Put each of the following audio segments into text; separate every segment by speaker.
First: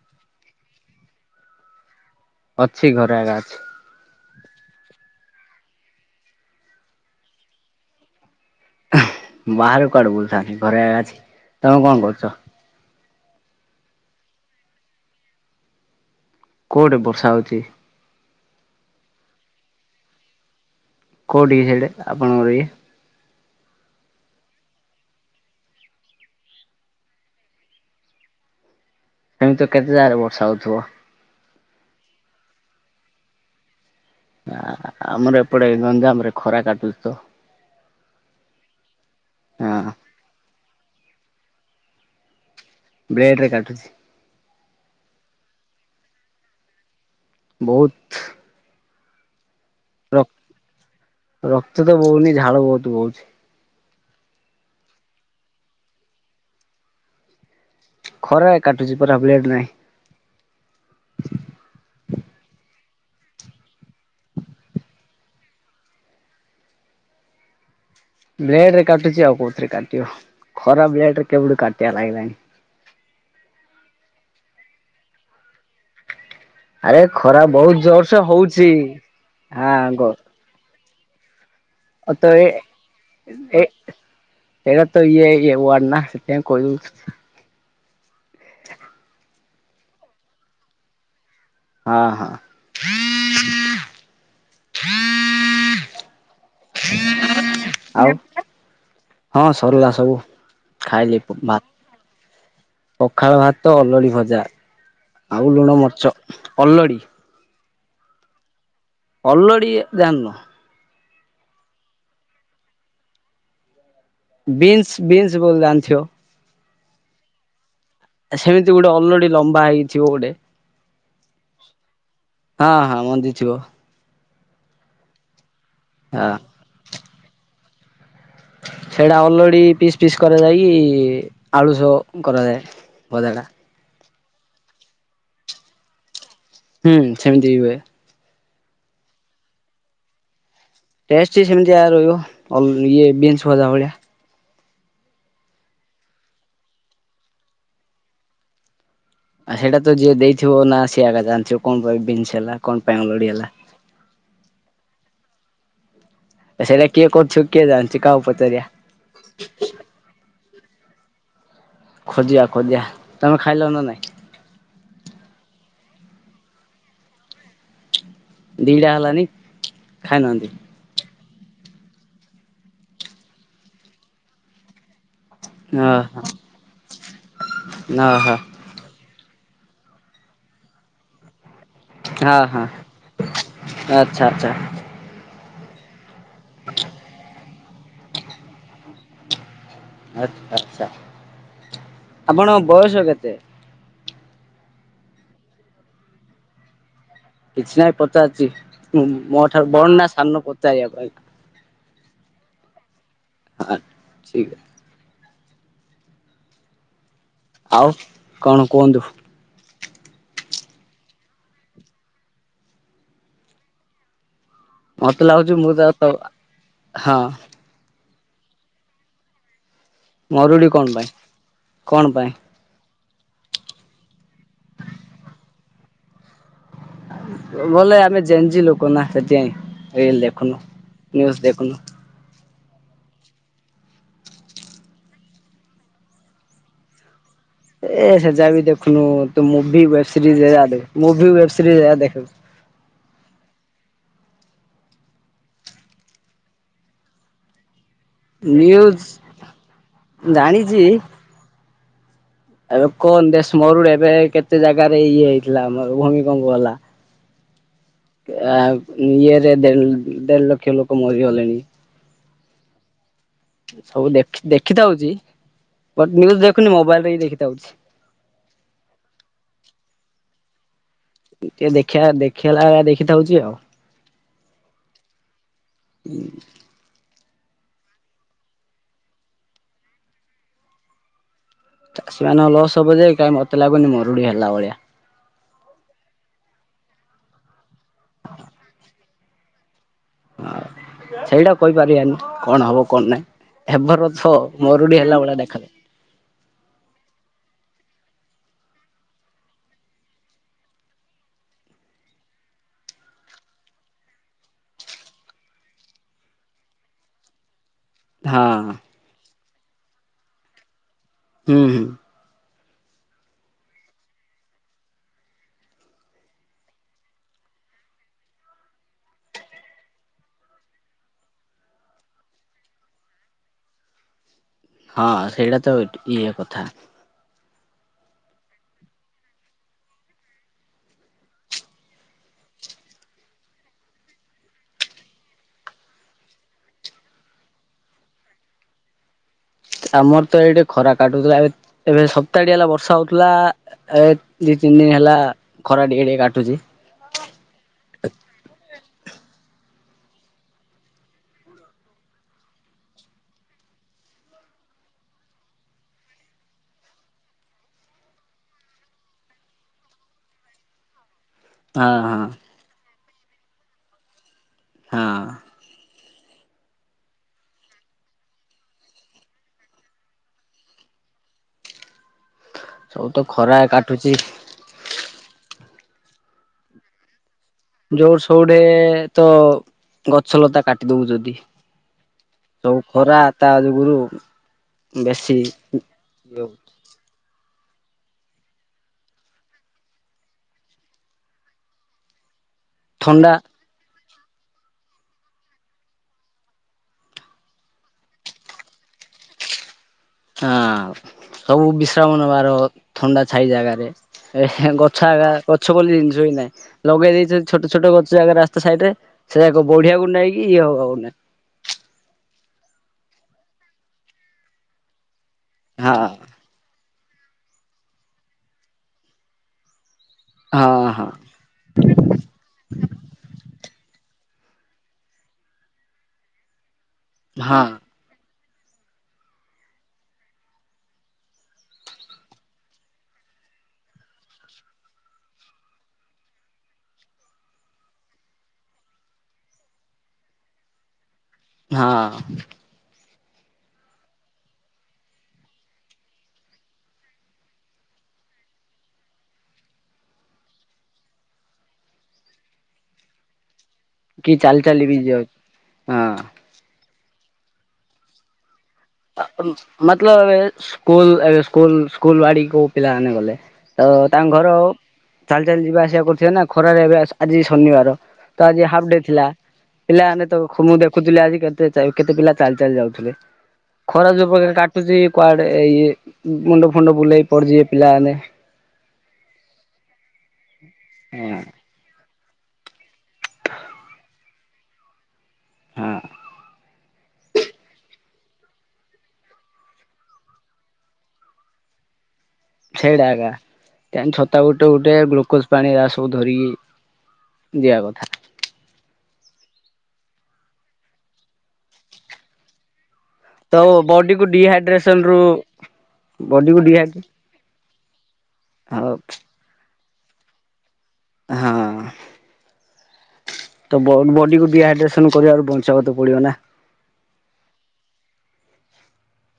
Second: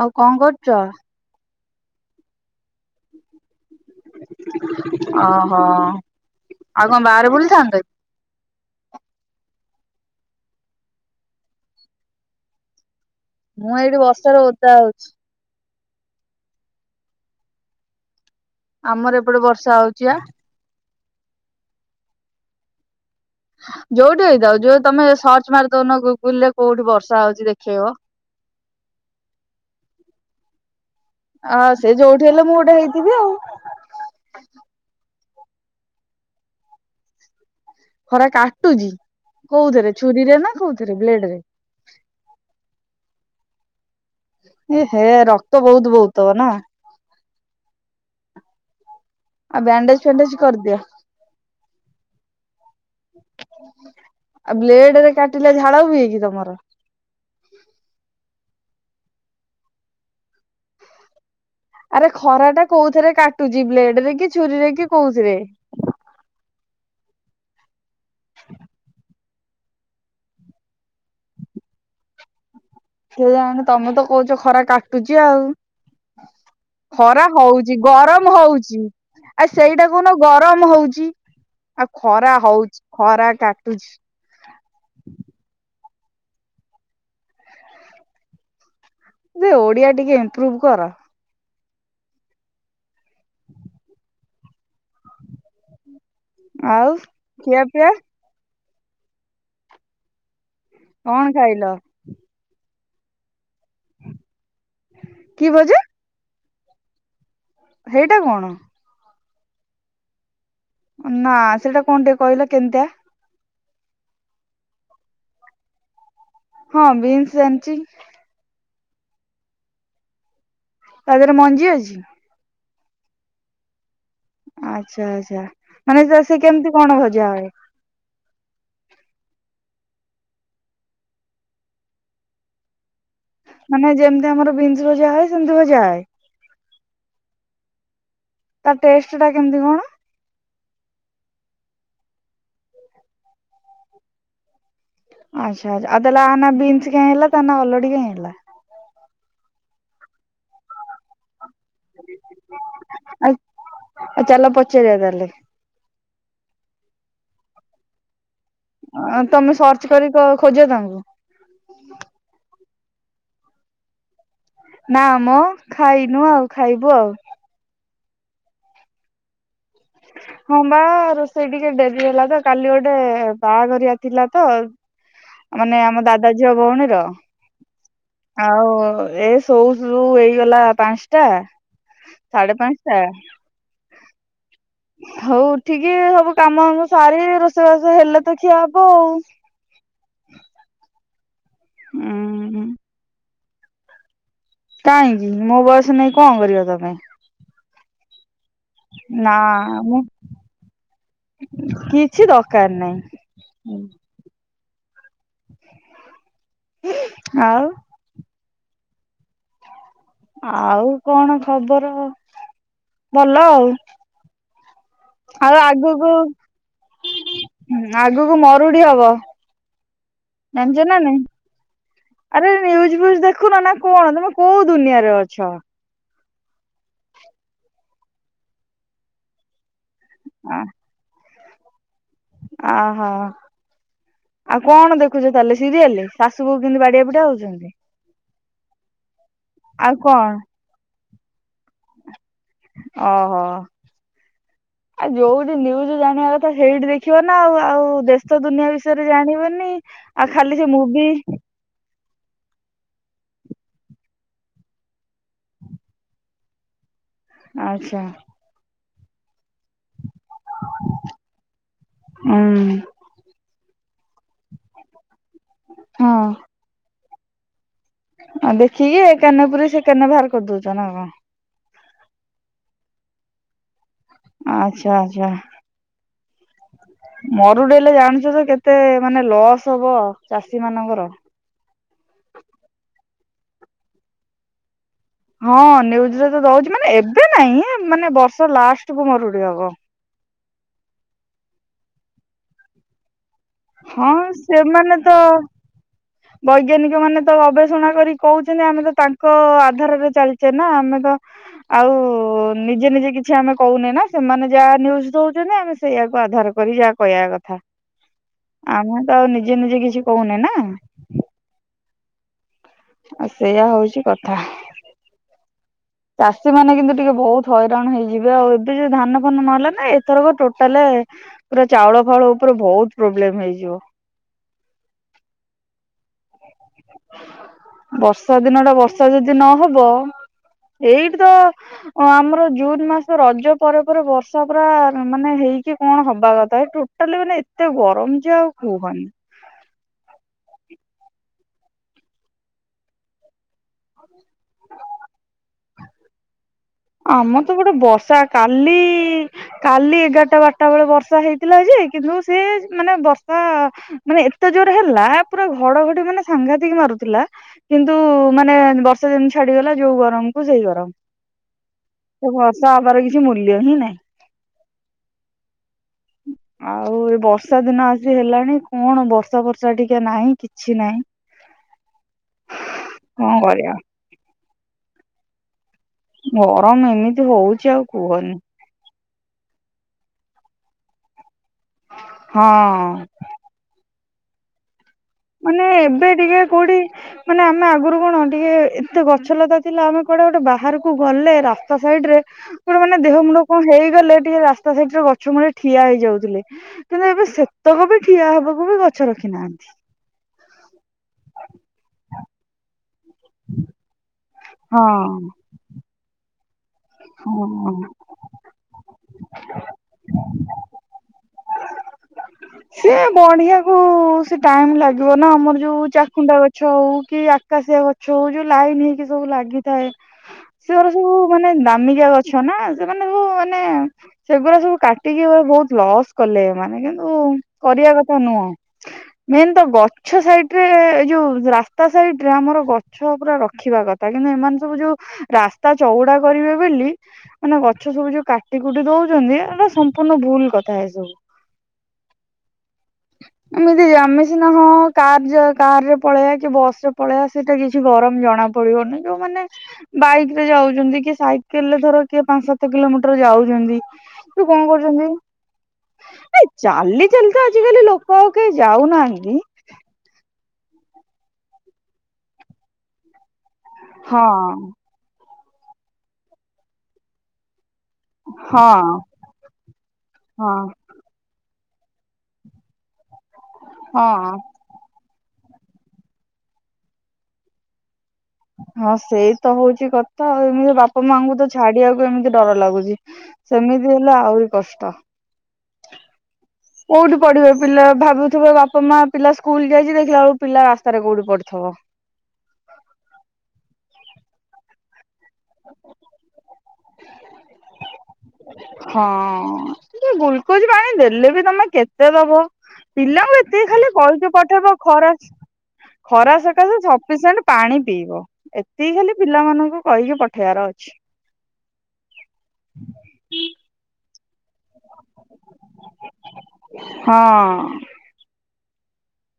Speaker 1: ଆଉ କଣ କରୁଛ?
Speaker 2: ଅଛି ଘରେ ଏକା ଅଛି।
Speaker 1: ଓହୋ ଆଉ କଣ ବାହାରେ ବୁଲିଥାନ୍ତ କି?
Speaker 2: ବାହାରୁ କୁଆଡୁ ବୁଲୁଥାନ୍ତି ଘରେ ଅଛି ତମେ କଣ କରୁଛ?
Speaker 1: ମୁଁ ଏଇଠି ବର୍ଷାରେ ଓଦା ହଉଛି।
Speaker 2: କୋଉଠେ ବର୍ଷା ହଉଛି।
Speaker 1: ଆମର ଏପଟେ ବର୍ଷା ହଉଛି ବା।
Speaker 2: କୋଉଠି କି ସେଇଡ଼ା ଆପଣଙ୍କର ଇଏ?
Speaker 1: ଯୋଉଠି ହେଇଥାଉ ଯୋଉ ତମେ ସର୍ଚ୍ଚ ମାରିଦଉନ ଗୁଗୁଲ ରେ କୋଉଠି ବର୍ଷା ହଉଛି ଦେଖେଇବ।
Speaker 2: ଏମିତି ତ କେତେ ଜାଗାରେ ବର୍ଷା ହଉଥିବ?
Speaker 1: ହଁ ସେ ଯୋଉଠି ହେଲେ ମୁଁ ଗୋଟେ ହେଇଥିବି ଆଉ।
Speaker 2: ଆମର ଏପଟେ ଗଞ୍ଜାମରେ ଖରା କାଟୁଛି ତ।
Speaker 1: ଖରା କାଟୁଚି
Speaker 2: ହଁ
Speaker 1: କୋଉଥିରେ ଛୁରୀରେ ନା କୋଉଥିରେ ବ୍ଲେଡ ରେ।
Speaker 2: ବ୍ଲେଡ ରେ କାଟୁଛି।
Speaker 1: ଏ ହେ ରକ୍ତ ବହୁତ ବହୁ ଥିବ ନା।
Speaker 2: ବହୁତ।
Speaker 1: ଆଉ ବ୍ୟାଣ୍ଡେଜ
Speaker 2: ର
Speaker 1: ଫ୍ୟାଣ୍ଡେଜ କରିଦିଅ।
Speaker 2: ରକ୍ତ ତ ବୋହୁନି ଝାଳ ବହୁତ ବୋହୁଛି।
Speaker 1: ଆଉ ବ୍ଲେଡରେ କାଟିଲା ଝାଳ ହୁଏ କି ତମର?
Speaker 2: ଖରା କାଟୁଛି ପରା ବ୍ଲେଡ୍ ନାହିଁ।
Speaker 1: ଆରେ ଖରାଟା କୋଉଥିରେ କାଟୁଛି ବ୍ଲେଡରେ କି ଛୁରୀରେ କି କୋଉଥିରେ?
Speaker 2: ବ୍ଲେଡ ରେ କାଟୁଛି ଆଉ କୋଉଥିରେ କାଟିବ ଖରା ବ୍ଲେଡରେ କେବେଠୁ କାଟିବା ଲାଗିଲାଣିି?
Speaker 1: କେଜାଣି ତମେ ତ କହୁଛ ଖରା କାଟୁଚି ଆଉ।
Speaker 2: ଆରେ
Speaker 1: ଖରା
Speaker 2: ବହୁତ
Speaker 1: ହଉଛି
Speaker 2: ଜୋରସେ
Speaker 1: ଗରମ ହଉଛି ଆ
Speaker 2: ହଁ
Speaker 1: ସେଇଟା
Speaker 2: ଗ
Speaker 1: କନ ଗରମ ହଉଛି। ଜି
Speaker 2: ତ ଏ ଏ ଏଟ ତ ଇଏ ନା ସେଥିପାଇଁ କହିଲୁ। [inaudible]
Speaker 1: ଯେ ଓଡିଆ ଟିକେ ଇମ୍ପ୍ରୁଭ କର।
Speaker 2: ହଁ ହଁ।
Speaker 1: ଆଉ ଖିଆ ପିଆ
Speaker 2: ଆଉ ହଁ ସରିଲା ସବୁ। ଖାଇଲି
Speaker 1: କଣ
Speaker 2: ଭାତ
Speaker 1: ଖାଇଲ?
Speaker 2: ପଖାଳ ଭାତ ଅଲଡି ଭଜା
Speaker 1: କି
Speaker 2: ଆଉ ଲୁଣ
Speaker 1: ଭଜା
Speaker 2: ମର୍ଚ ଅଲଡ଼ି
Speaker 1: ହେଇଟା କଣ?
Speaker 2: ହଲ୍ଲଡ଼ି ଜାଣିନ?
Speaker 1: ନା ସେଇଟା କଣ ଟିକେ କହିଲ କେମତିଆ?
Speaker 2: ବିନ୍ସ ବିନ୍ସ ବୋଲ ଜାଣିଥିବ?
Speaker 1: ହଁ ବିନ୍ସ ଜାଣିଛି।
Speaker 2: ସେମିତି ଗୋଟେ ଅଲରେଡି ଲମ୍ବା ହେଇଥିବ ଗୋଟେ
Speaker 1: ତା ଦେହରେ ମଞ୍ଜି ଅଛି।
Speaker 2: ହଁ ହଁ ମଞ୍ଜି ଥିବ
Speaker 1: ଆଚ୍ଛା ଆଚ୍ଛା ମାନେ
Speaker 2: ହଁ
Speaker 1: ସେ କେମିତି କଣ ଭଜା ହୁଏ।
Speaker 2: ସେଇଟା ଅଲଡି ପିସ୍ ପିସ୍ କରାଯାଇକି ଆଳୁସ କରାଯାଏ। ଭଜାଟା
Speaker 1: ମାନେ ଯେମିତି ଆମର ବିନ୍ସ ଭଜା ହଏ ସେମତି ଭଜା ହଏ।
Speaker 2: ହୁଁ ସେମିତି ବି ହୁଏ।
Speaker 1: ତା ଟେଷ୍ଟ ଟା କେମିତି କଣ?
Speaker 2: ସେମତି ରହିବ ଇଏ ବିନ୍ସ ଭଜା ଭଳିଆ।
Speaker 1: ଆଛାଛା ଆଦଲ ଆାନ ବୀନ୍ସ କାଇଁ ହେଲା ତାନ ଅଲୁଡିିକ କାଇଁ ହେଲା।
Speaker 2: ଆଉ ସେଇଟା ତ ଯିଏ ଦେଇଥିବ ନା ସିଏ ଆଗା ଜାଣିଥିବ। କଣ ପାଇଁ ବିନସ ପାଇଁ
Speaker 1: ଆଉ
Speaker 2: ଆଲୋଡି ହେଲା।
Speaker 1: ଆଉ ଚାଲ ପଚାରିବା ତାହେଲେ
Speaker 2: ସେଇଟା କିଏ କରୁଛୁ କିଏ ଜାଣିଛି କାହାକୁ ପଚାରିବା
Speaker 1: ତମେ ସର୍ଚ କରି ଖୋଜ ତାଙ୍କୁ।
Speaker 2: ଖୋଜିବା ଖୋଜିବା ତମେ ଖାଇଲ ନା ନାଇଁ।
Speaker 1: ନା ମ ଖାଇନୁ ଆଉ ଖାଇବୁ ଆଉ।
Speaker 2: ଦିଇଟା ହେଲାନି। ଖାଇନାହାନ୍ତି
Speaker 1: ହବା ରୋଷେଇ ସେ ଟିକେ ଡେରି ହେଲା ତ କାଲି ଗୋଟେ ବାହାଘରିଆ ଥିଲା ତ ମାନେ ଆମ ଦାଦା
Speaker 2: ଓହୋ
Speaker 1: ଝିଅ ଭଉଣୀର
Speaker 2: ଓହୋ
Speaker 1: ଆଉ ଏ ସୋଉ ସୋଉ ହେଇଗଲା ପାଞ୍ଚଟା
Speaker 2: ହଁ
Speaker 1: ସାଢେ଼
Speaker 2: ହଁ
Speaker 1: ପାଞ୍ଚଟା।
Speaker 2: ଆଚ୍ଛା ଆଚ୍ଛା।
Speaker 1: ହଉ ଉଠିକି ସବୁ କାମ ଦାମ ସାରି ରୋଷେଇବାସ ହେଲେ ତ ଖିଆ ହବ ଆଉ।
Speaker 2: ଆଚ୍ଛା ଆଚ୍ଛା। ଆପଣଙ୍କ
Speaker 1: ଉୁଁ
Speaker 2: ବୟସ କେତେ?
Speaker 1: କାହିଁକି ମୋ ବୟସ ନେଇକି କଣ କରିବ ତମେ।
Speaker 2: କିଛି ନାଇଁ ପଚାରୁଛି।
Speaker 1: ନା
Speaker 2: ମୋଠାରୁ ବଡ଼
Speaker 1: ମୁଁ
Speaker 2: ନା ସାନ ପଚାରିବା ପାଇଁ।
Speaker 1: କିଛି ଦରକାର ନାହିଁ
Speaker 2: ଆ ଠିକ୍ ଅଛି।
Speaker 1: ଆଉ
Speaker 2: କଣ କୁହନ୍ତୁ।
Speaker 1: ଆଉ କଣ ଖବର ଭଲ ଆଉ।
Speaker 2: ମତେ
Speaker 1: ଆଉ
Speaker 2: ଲାଗୁଛି ମୁଁ ତା ତ
Speaker 1: ଆଗକୁ
Speaker 2: ହଁ
Speaker 1: ଆଗକୁ ମରୁଡି ହବ।
Speaker 2: ମରୁଡି କଣ
Speaker 1: ଜାଣିଚ ନା
Speaker 2: ପାଇଁ
Speaker 1: ନାହିଁ।
Speaker 2: କଣ ପାଇଁ?
Speaker 1: ଆରେ ନିୟୁଜ ଫିୟୁଜ ଦେଖୁନ ନା କଣ ତମେ କୋଉଁ ଦୁନିଆରେ ଅଛ।
Speaker 2: ବୋଲେ ଆମେ ଯେଞ୍ଜି ଲୋକ ନା ସେଥିପାଇଁ। ରୀଲ ଦେଖୁନୁ ନ୍ୟୁଜ ଦେଖୁନୁ।
Speaker 1: ଆ ହା। ଆଉ କଣ ଦେଖୁଛ ତାହେଲେ ସିରିଏଲ୍ ଶାଶୁ ବୋହୂ କେମିତି ବାଡ଼ିଆ ପିଟା ହଉଛି।
Speaker 2: ଏ ସେ ଯା ବି ଦେଖୁନୁ ତୁ ମୁ ଭି
Speaker 1: ଆଉ
Speaker 2: ଓବ୍
Speaker 1: କଣ
Speaker 2: ସିରିଜ ଯା ଦେଖୁଚୁ। ମୁ ଭି ଓବସିରିଜ ଯା ଦେଖୁ।
Speaker 1: ଓହୋ। ଆଉ ଯୋଉଁଠି ନିୁୟୁଜ ଜାଣିବା କଥା ସେଇଠି ଦେଖିବ ନା ଆଉ ଆଉ ଦେଶ ଦୁନିଆ
Speaker 2: ନ୍ୟୁଜ୍
Speaker 1: ବିଷୟରେ ଜାଣିବେନି ଆଉ ଖାଲି ସେ
Speaker 2: ଜାଣିଛି
Speaker 1: ମୁଭି
Speaker 2: ଏବେ କଣ ଦେଶ ମରୁଡ଼ି ଏବେ ହେଇ କେତେ ଜାଗାରେ ଇଏ ହେଇଥିଲା ଆମର ଭୂମିକମ୍ପ ହେଲା।
Speaker 1: ଆଚ୍ଛା
Speaker 2: ଆ ଇଏରେ ଦେଢ ଦେଢ଼ ଲକ୍ଷ ଲୋକ ମରିଗଲେଣି।
Speaker 1: ହୁଁ।
Speaker 2: ସବୁ ଦେଖ ଦେଖିତ ହଉଛି ବଟ୍ ନିୟୁଜ ଦେଖୁନି ମୋବାଇଲ୍ ରେ ବି ଦେଖିତେ ହଉଛି।
Speaker 1: ଆଉ ଦେଖିକି ଏ କାନରେ ପୂରେଇକି ସେ କାନ ରେ ବାହାର କରିଦଉଛ ନା ଆଣ
Speaker 2: ଟିକେ ଦେଖିବା ଦେଖିହେଲା ଭଳି ଦେଖିତ ହଉଛି ଆଉ।
Speaker 1: ଆଛା ଆଛା ମୋ। ମରୁଡ଼ି ହେଲେ ଜାଣିଛ ତ କେତେ ମାନେ ଲସ୍ ହବ ଚାଷୀ ମାନଙ୍କର।
Speaker 2: ଚାଷୀ ମାନଙ୍କ ଲସ୍ ହବ ଯେ କାହିଁ ମୋତେ ଲାଗୁନି ମରୁଡ଼ି ହେଲା ଭଳିଆ।
Speaker 1: ହଁ ନିୁୟୁଜ ରେ ତ ଦଉଛି ମାନେ ଏବେ ନାଇହିଁ ମାନେ ବର୍ଷ ଲାଷ୍ଟୁକୁ ମରୁଡି ହବ।
Speaker 2: ହଁ ସେଇଟା କହିପାରିବାନି କଣ ହବ କଣ ନାଇଁ।
Speaker 1: ହଁ ସେମାନେ ତ
Speaker 2: ଦେଖାଯାଏ।
Speaker 1: ବୈଜ୍ଞାନିକ ମାନେ ତ ଅବ ଗବେଷଣା କରି କହୁଛନ୍ତି। ଆମେ ତ ତାଙ୍କ ଆଧାରରେ ଚାଲିଛେ ନା ଆମେ ତ ଆଉ ନିଜେ ନିଜେ କିଛି ଆମେ କହୁନେ ନା ସେମାନେ ଯାହା ନିୟୁଜ ଦଉଛନ୍ତି। ଆମେ ସେଇଆକୁ ଆଧାର କରି ଯାହା କହିବା କଥା।
Speaker 2: ହଁ
Speaker 1: ଆମେ ତ ଆଉ ନିଜେ ନିଜେ କିଛି କହୁନେ ନା।
Speaker 2: ହୁଁ ହୁଁ।
Speaker 1: ଆଉ ସେଇୟା ହଉଛି କଥା।
Speaker 2: ହ।
Speaker 1: ଚାଷୀ ମାନେ କିନ୍ତୁ ଟିକେ ବହୁତ ହଇରାଣ ହେଇଯିବେ। ଆଉ ଏବେ ଯୋଉଁ ଧାନ ଫାନ ନହଲେ ନା ଏଥରକ ଟୋଟାଲ ପୁରା ଚାଉଳ ଫାଉଳ ଉପରେ ବହୁତ ପ୍ରୋବ୍ଲେମ ହେଇଯିବ।
Speaker 2: ହଁ ସେଇଟା ତ ଇଏ କଥା
Speaker 1: ବର୍ଷା ଦିନ ଟା ବର୍ଷା ଯଦି ନହବ ଏଇଠି ତ ଆମର ଜୁନ୍ ମାସ ରଜ ପରେ ପରେ ବର୍ଷା ପୁରା ମାନେ କି କଣ ହବା କଥା ଏ ଟୋଟାଲି ମାନେ ଏତେ ଗରମ ଯେ ଆଉ କୁହନି
Speaker 2: ଆମର ତ ଏଇଠେ ଖରା କାଟୁଥିଲା। ଏବେ ଏବେ ସପ୍ତାହ ଟେ ହେଲା ବର୍ଷା ହଉଥିଲା ଏ ତିନି ଦିନ ହେଲା ଖରା ଟିକେ ଟିକେ କାଟୁଛି।
Speaker 1: ଆମ ତ ଗୋଟେ ବର୍ଷା କାଲି କାଲି ଏଗାରଟା ବାରଟା ବେଳେ ବର୍ଷା ହେଇଥିଲା। ଯେ କିନ୍ତୁ ସେ ମାନେ ବର୍ଷା ମାନେ ଏତେ ଯୋଉଁ ହେଲା ପୁରା ଘଡ଼ଘଡ଼ି ମାନେ ସାଂଘାତିକ ମାରୁଥିଲା। କିନ୍ତୁ ମାନେ ବର୍ଷା ଯେମିତି ଛାଡ଼ିଗଲା ଯୋଉଁ ଗରମ କୁ ସେଇ ଗରମ।
Speaker 2: ହ।
Speaker 1: ବର୍ଷା ହେବାର କିଛି ମୂଲ୍ୟ ହିଁ ନାଇଁ।
Speaker 2: ହଁ।
Speaker 1: ଆଉ ଏ ବର୍ଷା ଦିନ ଆସି ହେଲାଣି କଣ ବର୍ଷା ଫର୍ଷା ଟିକେ ନାହିଁ କିଛି ନାହିଁ।
Speaker 2: ସବୁ ତ
Speaker 1: କଣ
Speaker 2: ଖରା
Speaker 1: କରିବା
Speaker 2: କାଟୁଚି
Speaker 1: ଗରମ ଏମିତି ହଉଛି ଆଉ
Speaker 2: ଯୋଉଁଠେ
Speaker 1: କୁହନି
Speaker 2: ସେଇଠି ତ ଗଛ ଲତା କାଟି ଦଉଛନ୍ତି ସବୁ
Speaker 1: ହଁ।
Speaker 2: ଖରା ତା ଯୋଗୁଁ ରୁ
Speaker 1: ମାନେ ଏବେ ଟିକେ କୋଉଁଠି ମାନେ ଆମେ ଆଗରୁ କଣ ଟିକେ ଏତେ ଗଛ ଲତା ଥିଲା। ଆମେ କୁଆଡ଼େ ଗୋଟେ ବାହାରକୁ ଗଲେ ରାସ୍ତା ସାଇଡ ରେ [unintelligible]
Speaker 2: ଥଣ୍ଡା
Speaker 1: ଦେହମୁଣ୍ଡ କଣ ହେଇଗଲେ ଟିକେ ରାସ୍ତା ସାଇଡରେ ଗଛ ମୂଳେ ଠିଆ ହେଇଯାଉଥିଲେ କିନ୍ତୁ ଏବେ ସେତକ ବି ଠିଆ ହେବାକୁ ବି ଗଛ ନାହାଁନ୍ତି।
Speaker 2: ହଁ ସବୁ ବିଶ୍ରାମ ନେବାର ଥଣ୍ଡା ଛାଇ ଜାଗାରେ ଏ
Speaker 1: ହଁ
Speaker 2: ଗଛ ଆକା ଗଛ ବୋଲି ଜିନିଷ ହିଁ ନାଇଁ। ଲଗେଇ ଦେଇଛନ୍ତି ଛୋଟ
Speaker 1: ହଁ
Speaker 2: ଛୋଟ ଗଛ ଜାଗା ରାସ୍ତା ସାଇଡ଼ ରେ ସେଜାକ ବଢ଼ିବାକୁ ନାହିଁ କି ଇଏ ହେବାକୁ ନାହିଁ। ଠିକ୍।
Speaker 1: ସେ ବଢ଼ିବାକୁ ସେ ଟାଇମ ଲାଗିବ ନା ଆମର ଯୋଉ
Speaker 2: ହଁ
Speaker 1: ଚାଖୁଣ୍ଡା ଗଛ ହଉ କି ଆକାଶିଆ ଗଛ ହଉ ଯୋଉ ଲାଇନ ହେଇକି ସବୁ ଲାଗିଥାଏ
Speaker 2: ହଁ
Speaker 1: ସେଗୁରା
Speaker 2: ହଁ।
Speaker 1: ସବୁ ମାନେ ଦାମିକିଆ ଗଛ ନା ସେମାନେ ସବୁ ମାନେ ସେଗୁଡ଼ା ସବୁ କାଟିକି ବହୁତ ଲସ୍ କଲେ ଏ ତ କରିବା କଥା ନୁହଁ।
Speaker 2: ହଁ।
Speaker 1: ମେନ୍ ତ ଗଛ ସାଇଡ଼ ରେ ଏଇ ଯୋଉ ରାସ୍ତା ସାଇଡ଼ରେ ଆମର ଗଛ ପୁରା ରଖିବା କଥା ଏମାନେ ସବୁ ଯୋଉ ରାସ୍ତା ଚଉଡ଼ା କରିବେ ବୋଲି ମାନେ ଗଛ ସବୁ ଯୋଉ କାଟି କୁଟି ଦଉଛନ୍ତି ଏଟା ସମ୍ପୂର୍ଣ୍ଣ ଭୁଲ କଥା ଏସବୁ।
Speaker 2: ହଁ।
Speaker 1: ଏମିତି ଆମେ ସିନା ହଁ କାର-କାର ରେ ପଳେଇବା କି ବସ ରେ ପଳେଇବା ସେଇଟା କିଛି ଗରମ ଜଣା ପଡ଼େ ପଡ଼ିବନି ଯୋଉମାନେ ବାଇକ ରେ ଯାଉଛନ୍ତି କି ସାଇକେଲ ରେ ଧର କିଏ ପାଞ୍ଚ ସାତ କିଲୋମିଟର ଯାଉଛନ୍ତି।
Speaker 2: କି
Speaker 1: ତ
Speaker 2: ଚାଲି
Speaker 1: କଣ
Speaker 2: ଚାଲି ବି
Speaker 1: କରୁଛନ୍ତି
Speaker 2: ଯାଉଛି ହଁ।
Speaker 1: ଏ ଚାଲି ଚାଲି ତ ଆଜିକାଲି ଲୋକ ଆଉ କେହି ଯାଉନାହାନ୍ତି
Speaker 2: ମତଲବ ଏ ସ୍କୁଲ ଏ ସ୍କୁଲ ସ୍କୁଲ ବାଡ଼ିକୁ ପିଲା ମନେ ଗଲେ ତ ତାଙ୍କ ଘର
Speaker 1: ହଁ
Speaker 2: ଚାଲି ଚାଲି ଯିବା ଆସିବା କରୁଥିବେ ନା ଖରାରେ ଏବେ ଆଜି ଶନିବାର ତ
Speaker 1: ହଁ
Speaker 2: ଆଜି ହାଫ ଡେ ଥିଲା ପିଲାମାନେ ତ
Speaker 1: ହଁ
Speaker 2: ମୁଁ ଦେଖୁଥିଲି ଆଜି କେତେ କେତେ ପିଲା ଚାଲି ଚାଲି ଯାଉଥିଲେ ଖରା ଯୋଉ
Speaker 1: ହଁ
Speaker 2: ପ୍ରକାର କାଟୁଛି କୁଆଡେ ଇଏ ମୁଣ୍ଡ ଫୁଣ୍ଡ ବୁଲେଇ ପଡ଼ିଯିବେ ପିଲାମାନେ।
Speaker 1: ହଁ ସେଇ ତ ହଉଛି କଥା ଆଉ ଏମିତି ବାପା ମାଙ୍କୁ
Speaker 2: ହଁ
Speaker 1: ତ ଛାଡିବାକୁ ଏମିତି ଡ଼ର ଲାଗୁଛି ସେମିତି ହେଲେ ଆହୁରି କଷ୍ଟ।
Speaker 2: ହଁ
Speaker 1: କୋଉଠି ପଢିବେ ପିଲା ଭାବୁଥିବେ ବାପ ମା ପିଲା ସ୍କୁଲ ଯାଇଚି ଦେଖିଲା ବେଳକୁ ପିଲା ରାସ୍ତାରେ କୋଉଠି ପଡ଼ିଥିବ।
Speaker 2: [inaudible] ଛେଡ଼ାକା ଏକା ଏନ୍ ଛତା ଗୁଟେ ଗୋଟେ ଗ୍ଲୁକୋଜ ପାଣି ଏରା ସବୁ ଧରିକି ଦିଆ କଥା
Speaker 1: ହଁ ଗୁଲକୋଜ ପାଣି ଦେଲେବି ତମେ କେତେ ଦବ ପିଲାଙ୍କୁ
Speaker 2: ତ
Speaker 1: ଏତିକି ଖାଲି
Speaker 2: ବଡିକୁ
Speaker 1: କହିକି ପଠେଇବ
Speaker 2: ଡିହାଇଡ୍ରେସନ
Speaker 1: ଖରା
Speaker 2: ରୁ
Speaker 1: ଖରା
Speaker 2: ବଡିକୁ
Speaker 1: ସକାଶେ
Speaker 2: ଡିହାଇ
Speaker 1: ସପିସେଏଣ୍ଟ ପାଣି ପିଇବ ଏତିକି
Speaker 2: ହଁ
Speaker 1: ଖାଲି ପିଲାମାନଙ୍କୁ କହିକି ପଠେଇବାର ଅଛି।
Speaker 2: ହଁ।
Speaker 1: [unintelligible]
Speaker 2: ବିହାଇଡ୍ରେସନ କରିବାରୁ ବଞ୍ଚେଇବାକୁ ତ ପଡ଼ିବ ନା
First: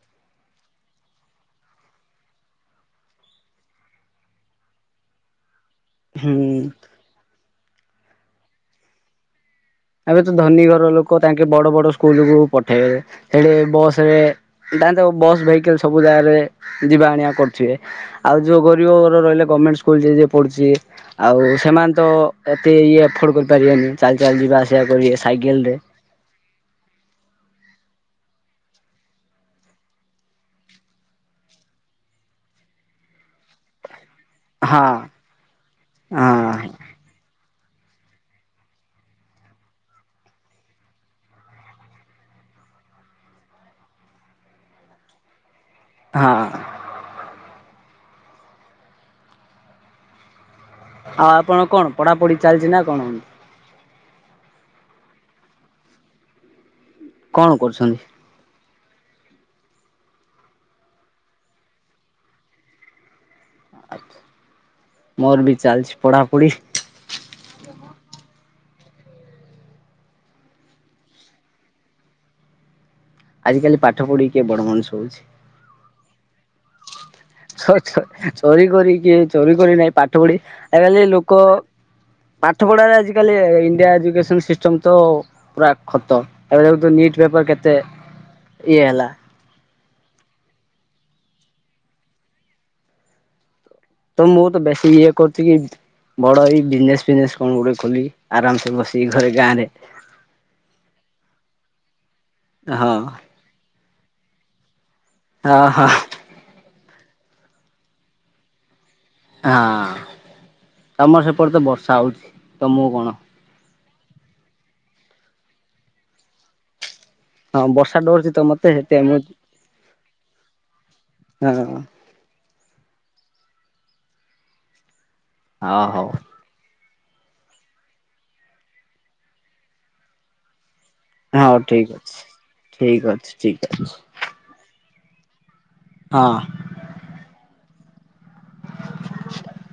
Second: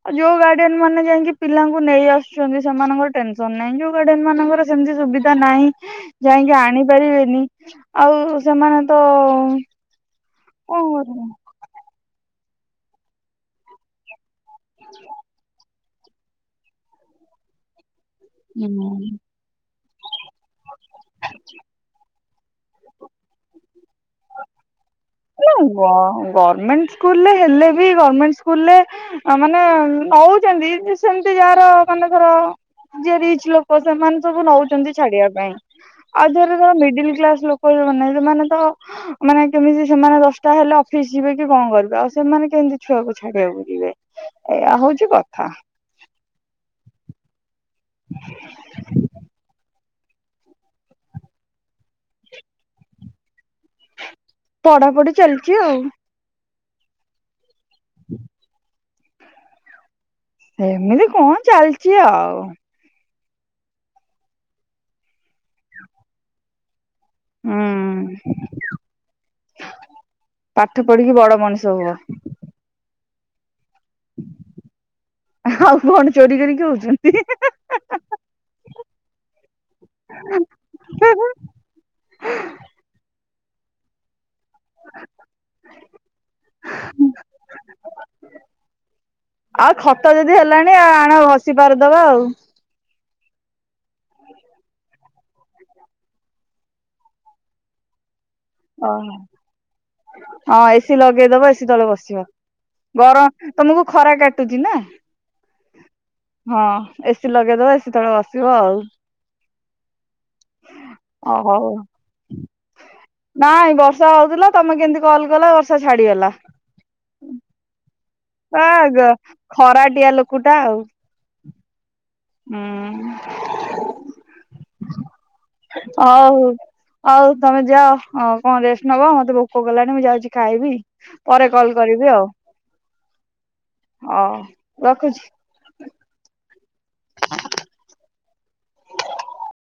Speaker 1: ଆଉ ଯୋଉ ଗାର୍ଡିଆନ ମାନେ ଯାଇକି ପିଲାଙ୍କୁ ନେଇ ଆସୁଛନ୍ତି ସେମାନଙ୍କର ଟେନସନ୍ ନାହିଁ ଯୋଉ ଗାର୍ଡିଆନ ମାନଙ୍କର ଶି ସୁବିଧା ନାହିଁ ଯାଇକି
Speaker 2: ହୁଁ
Speaker 1: ଆଣି ପାରିବେନି ଆଉ ସେମାନେ ତ
Speaker 2: ଏବେ ତ ଧନୀ
Speaker 1: କଣ
Speaker 2: ଘର ଲୋକ
Speaker 1: କରିବେ?
Speaker 2: ତାଙ୍କେ ବଡ଼ ବଡ଼ ସ୍କୁଲକୁୁ ପଠେଇବେ ହେଲେ ବସେ ରେ ତା ତ ବସ୍ ଭେକେଲ ସବୁ ଜାଗାରେ ଯିବା ଆଣିବା କରୁଚେ ଆଉ ଯୋଉ ଗରିବ
Speaker 1: ହୁଁ।
Speaker 2: ଘର ରହିଲେ ଗଭର୍ଣମେଣ୍ଟ ସ୍କୁଲ ଯିଏ ଯିଏ ପଢୁଛି ଆଉ ସେମାନେ ତ ଏତେ ଇଏ ଏଫୋର୍ଡ କରିପାରିବାନି ଚାଲି ଚାଲି ଯିବା ଆସ୍
Speaker 1: ଗଭର୍ଣମେଣ୍ଟ ସ୍କୁଲରେ ହେଲେବି ଗର୍ମେଣ୍ଟ ସ୍କୁଲରେ ମାନେ ନଉଚନ୍ତି ସେମିତି ଯାହାର ମାନେକର ଯିଏ ରିଚ୍ ଲୋକ ସେମାନେ ସବୁ
Speaker 2: ହଁ
Speaker 1: ନଉଛନ୍ତି ଛାଡ଼ିବା ପାଇଁ ଆଉ
Speaker 2: ହଁ
Speaker 1: ଧର ଧର ମିଡିଲ କ୍ଲାସ ଲୋକ କୋଲ୍ ମାନେ ସେମାନେ ତ ମାନେ କେମିତି ସେମାନେ ଦଶଟା ହେଲେ ଅଫିସ୍ ଯିବେ କି କଣ କରିବେ ଆଉ ସେମାନେ କାହିଁକି ଛୁଆକୁ ଛାଡ଼ିବାକୁ ଯିବେ ଏଇଆ ହୋଉଚି କଥା।
Speaker 2: ହଁ।
Speaker 1: [unintelligible]
Speaker 2: ହ ଆପଣ କଣ ପଢାପଢି ଚାଲିଚି ନା କଣ?
Speaker 1: ପଢାପଢି ଚାଲିଚି ଆଉ।
Speaker 2: କଣ କରୁଛନ୍ତି?
Speaker 1: ସେମିତି କଣ ଚାଲଚି ଆଉ।
Speaker 2: ମୋର ବି ଚାଲିଚି ପଢାପଢି।
Speaker 1: ହୁଁ। ପାଠ ପଢିକି ବଡ଼ ମଣିଷ ହୁଅ।
Speaker 2: ଆଜିିକାଲି ପାଠ ପଢିକି କିଏ ବଡ଼ ମଣିଷ ହଉଛି।
Speaker 1: ଆଉ କଣ ଚୋରି କରିକି ହଉଛନ୍ତି।
Speaker 2: ଚୋ ଚୋ ଚୋରି କରି କିଏ ଚୋରି କରି ନାହିଁ ପାଠ ପଢି ଆଜି କାଲି ଲୋକ ପାଠ ପଢାରେ ଆଜି ଆଜି କାଲି ଇଣ୍ଡିଆ ଏଜୁ କେଶନ ସିଷ୍ଟମ୍ ତ ପୁରା ଖତ ଏବେ ଦେଖୁ ଥିବେ ନିଟ୍ ପେପର୍ କେତେ ଇଏ ହେଲା
Speaker 1: ଆଉ ଖତ ଯଦି ହେଲାଣି ଆଣ ଘଷି ପାରିଦବା ଆଉ।
Speaker 2: ତ ମୁଁ ତ ବେଶୀ ଇଏ କରୁଚି କି ବଡ଼ ହେଇ ବିଜନେସ ଫିଜନେସ କଣ ଗୋଟେ ଖୋଲିବି
Speaker 1: ଓହୋ ହଁ ଏସିି ଲଗେଇଦବ ଏସିି ତଳେ ବସ ସିବ
Speaker 2: ହଁ।
Speaker 1: ଗରମ ତମକୁ ଖରା କାଟୁଛି ନାଁ।
Speaker 2: ହଁ ହ।
Speaker 1: ଏସିି ଲଗେଇଦବ ଏସିି ତଳେ ବସିବ ଆଉ।
Speaker 2: ହଁ ତମ
Speaker 1: ଓ
Speaker 2: ସେପଟେ ତ
Speaker 1: ହଉ।
Speaker 2: ବର୍ଷା ହଉଛି ତମକୁ କଣ?
Speaker 1: ନାଇଁ ବର୍ଷା ହଉଥିଲା ତମେ କେମିତି କଲ୍ କଲ ବର୍ଷା ଛାଡ଼ିଗଲା।
Speaker 2: ଆଉ ବସ୍
Speaker 1: ଆଗ ଖରାଟିଆ ଲୋକୁଟା ଆଉ।
Speaker 2: [unintelligible]
Speaker 1: ହୁଁ
Speaker 2: ହଁ ହଉ।
Speaker 1: ଅଉ ଆଉ ତମେ ଯାଅ ଅ କଣ ରେଷ୍ଟ ନବ ମତେ ଭୋକ କଲାଣି ମୁଁ ଯାଉଛି ଖାଇବି ପରେ
Speaker 2: ହଉ
Speaker 1: କଲ
Speaker 2: ଠିକ
Speaker 1: କରିବି
Speaker 2: ଅଛି
Speaker 1: ଆଉ
Speaker 2: ଠିକ ଅଛି ଠିକ ଅଛି
Speaker 1: ହଉ ରଖୁଛି
Speaker 2: ହଁ।
Speaker 1: ହ [inaudible]
Speaker 2: [inaudible]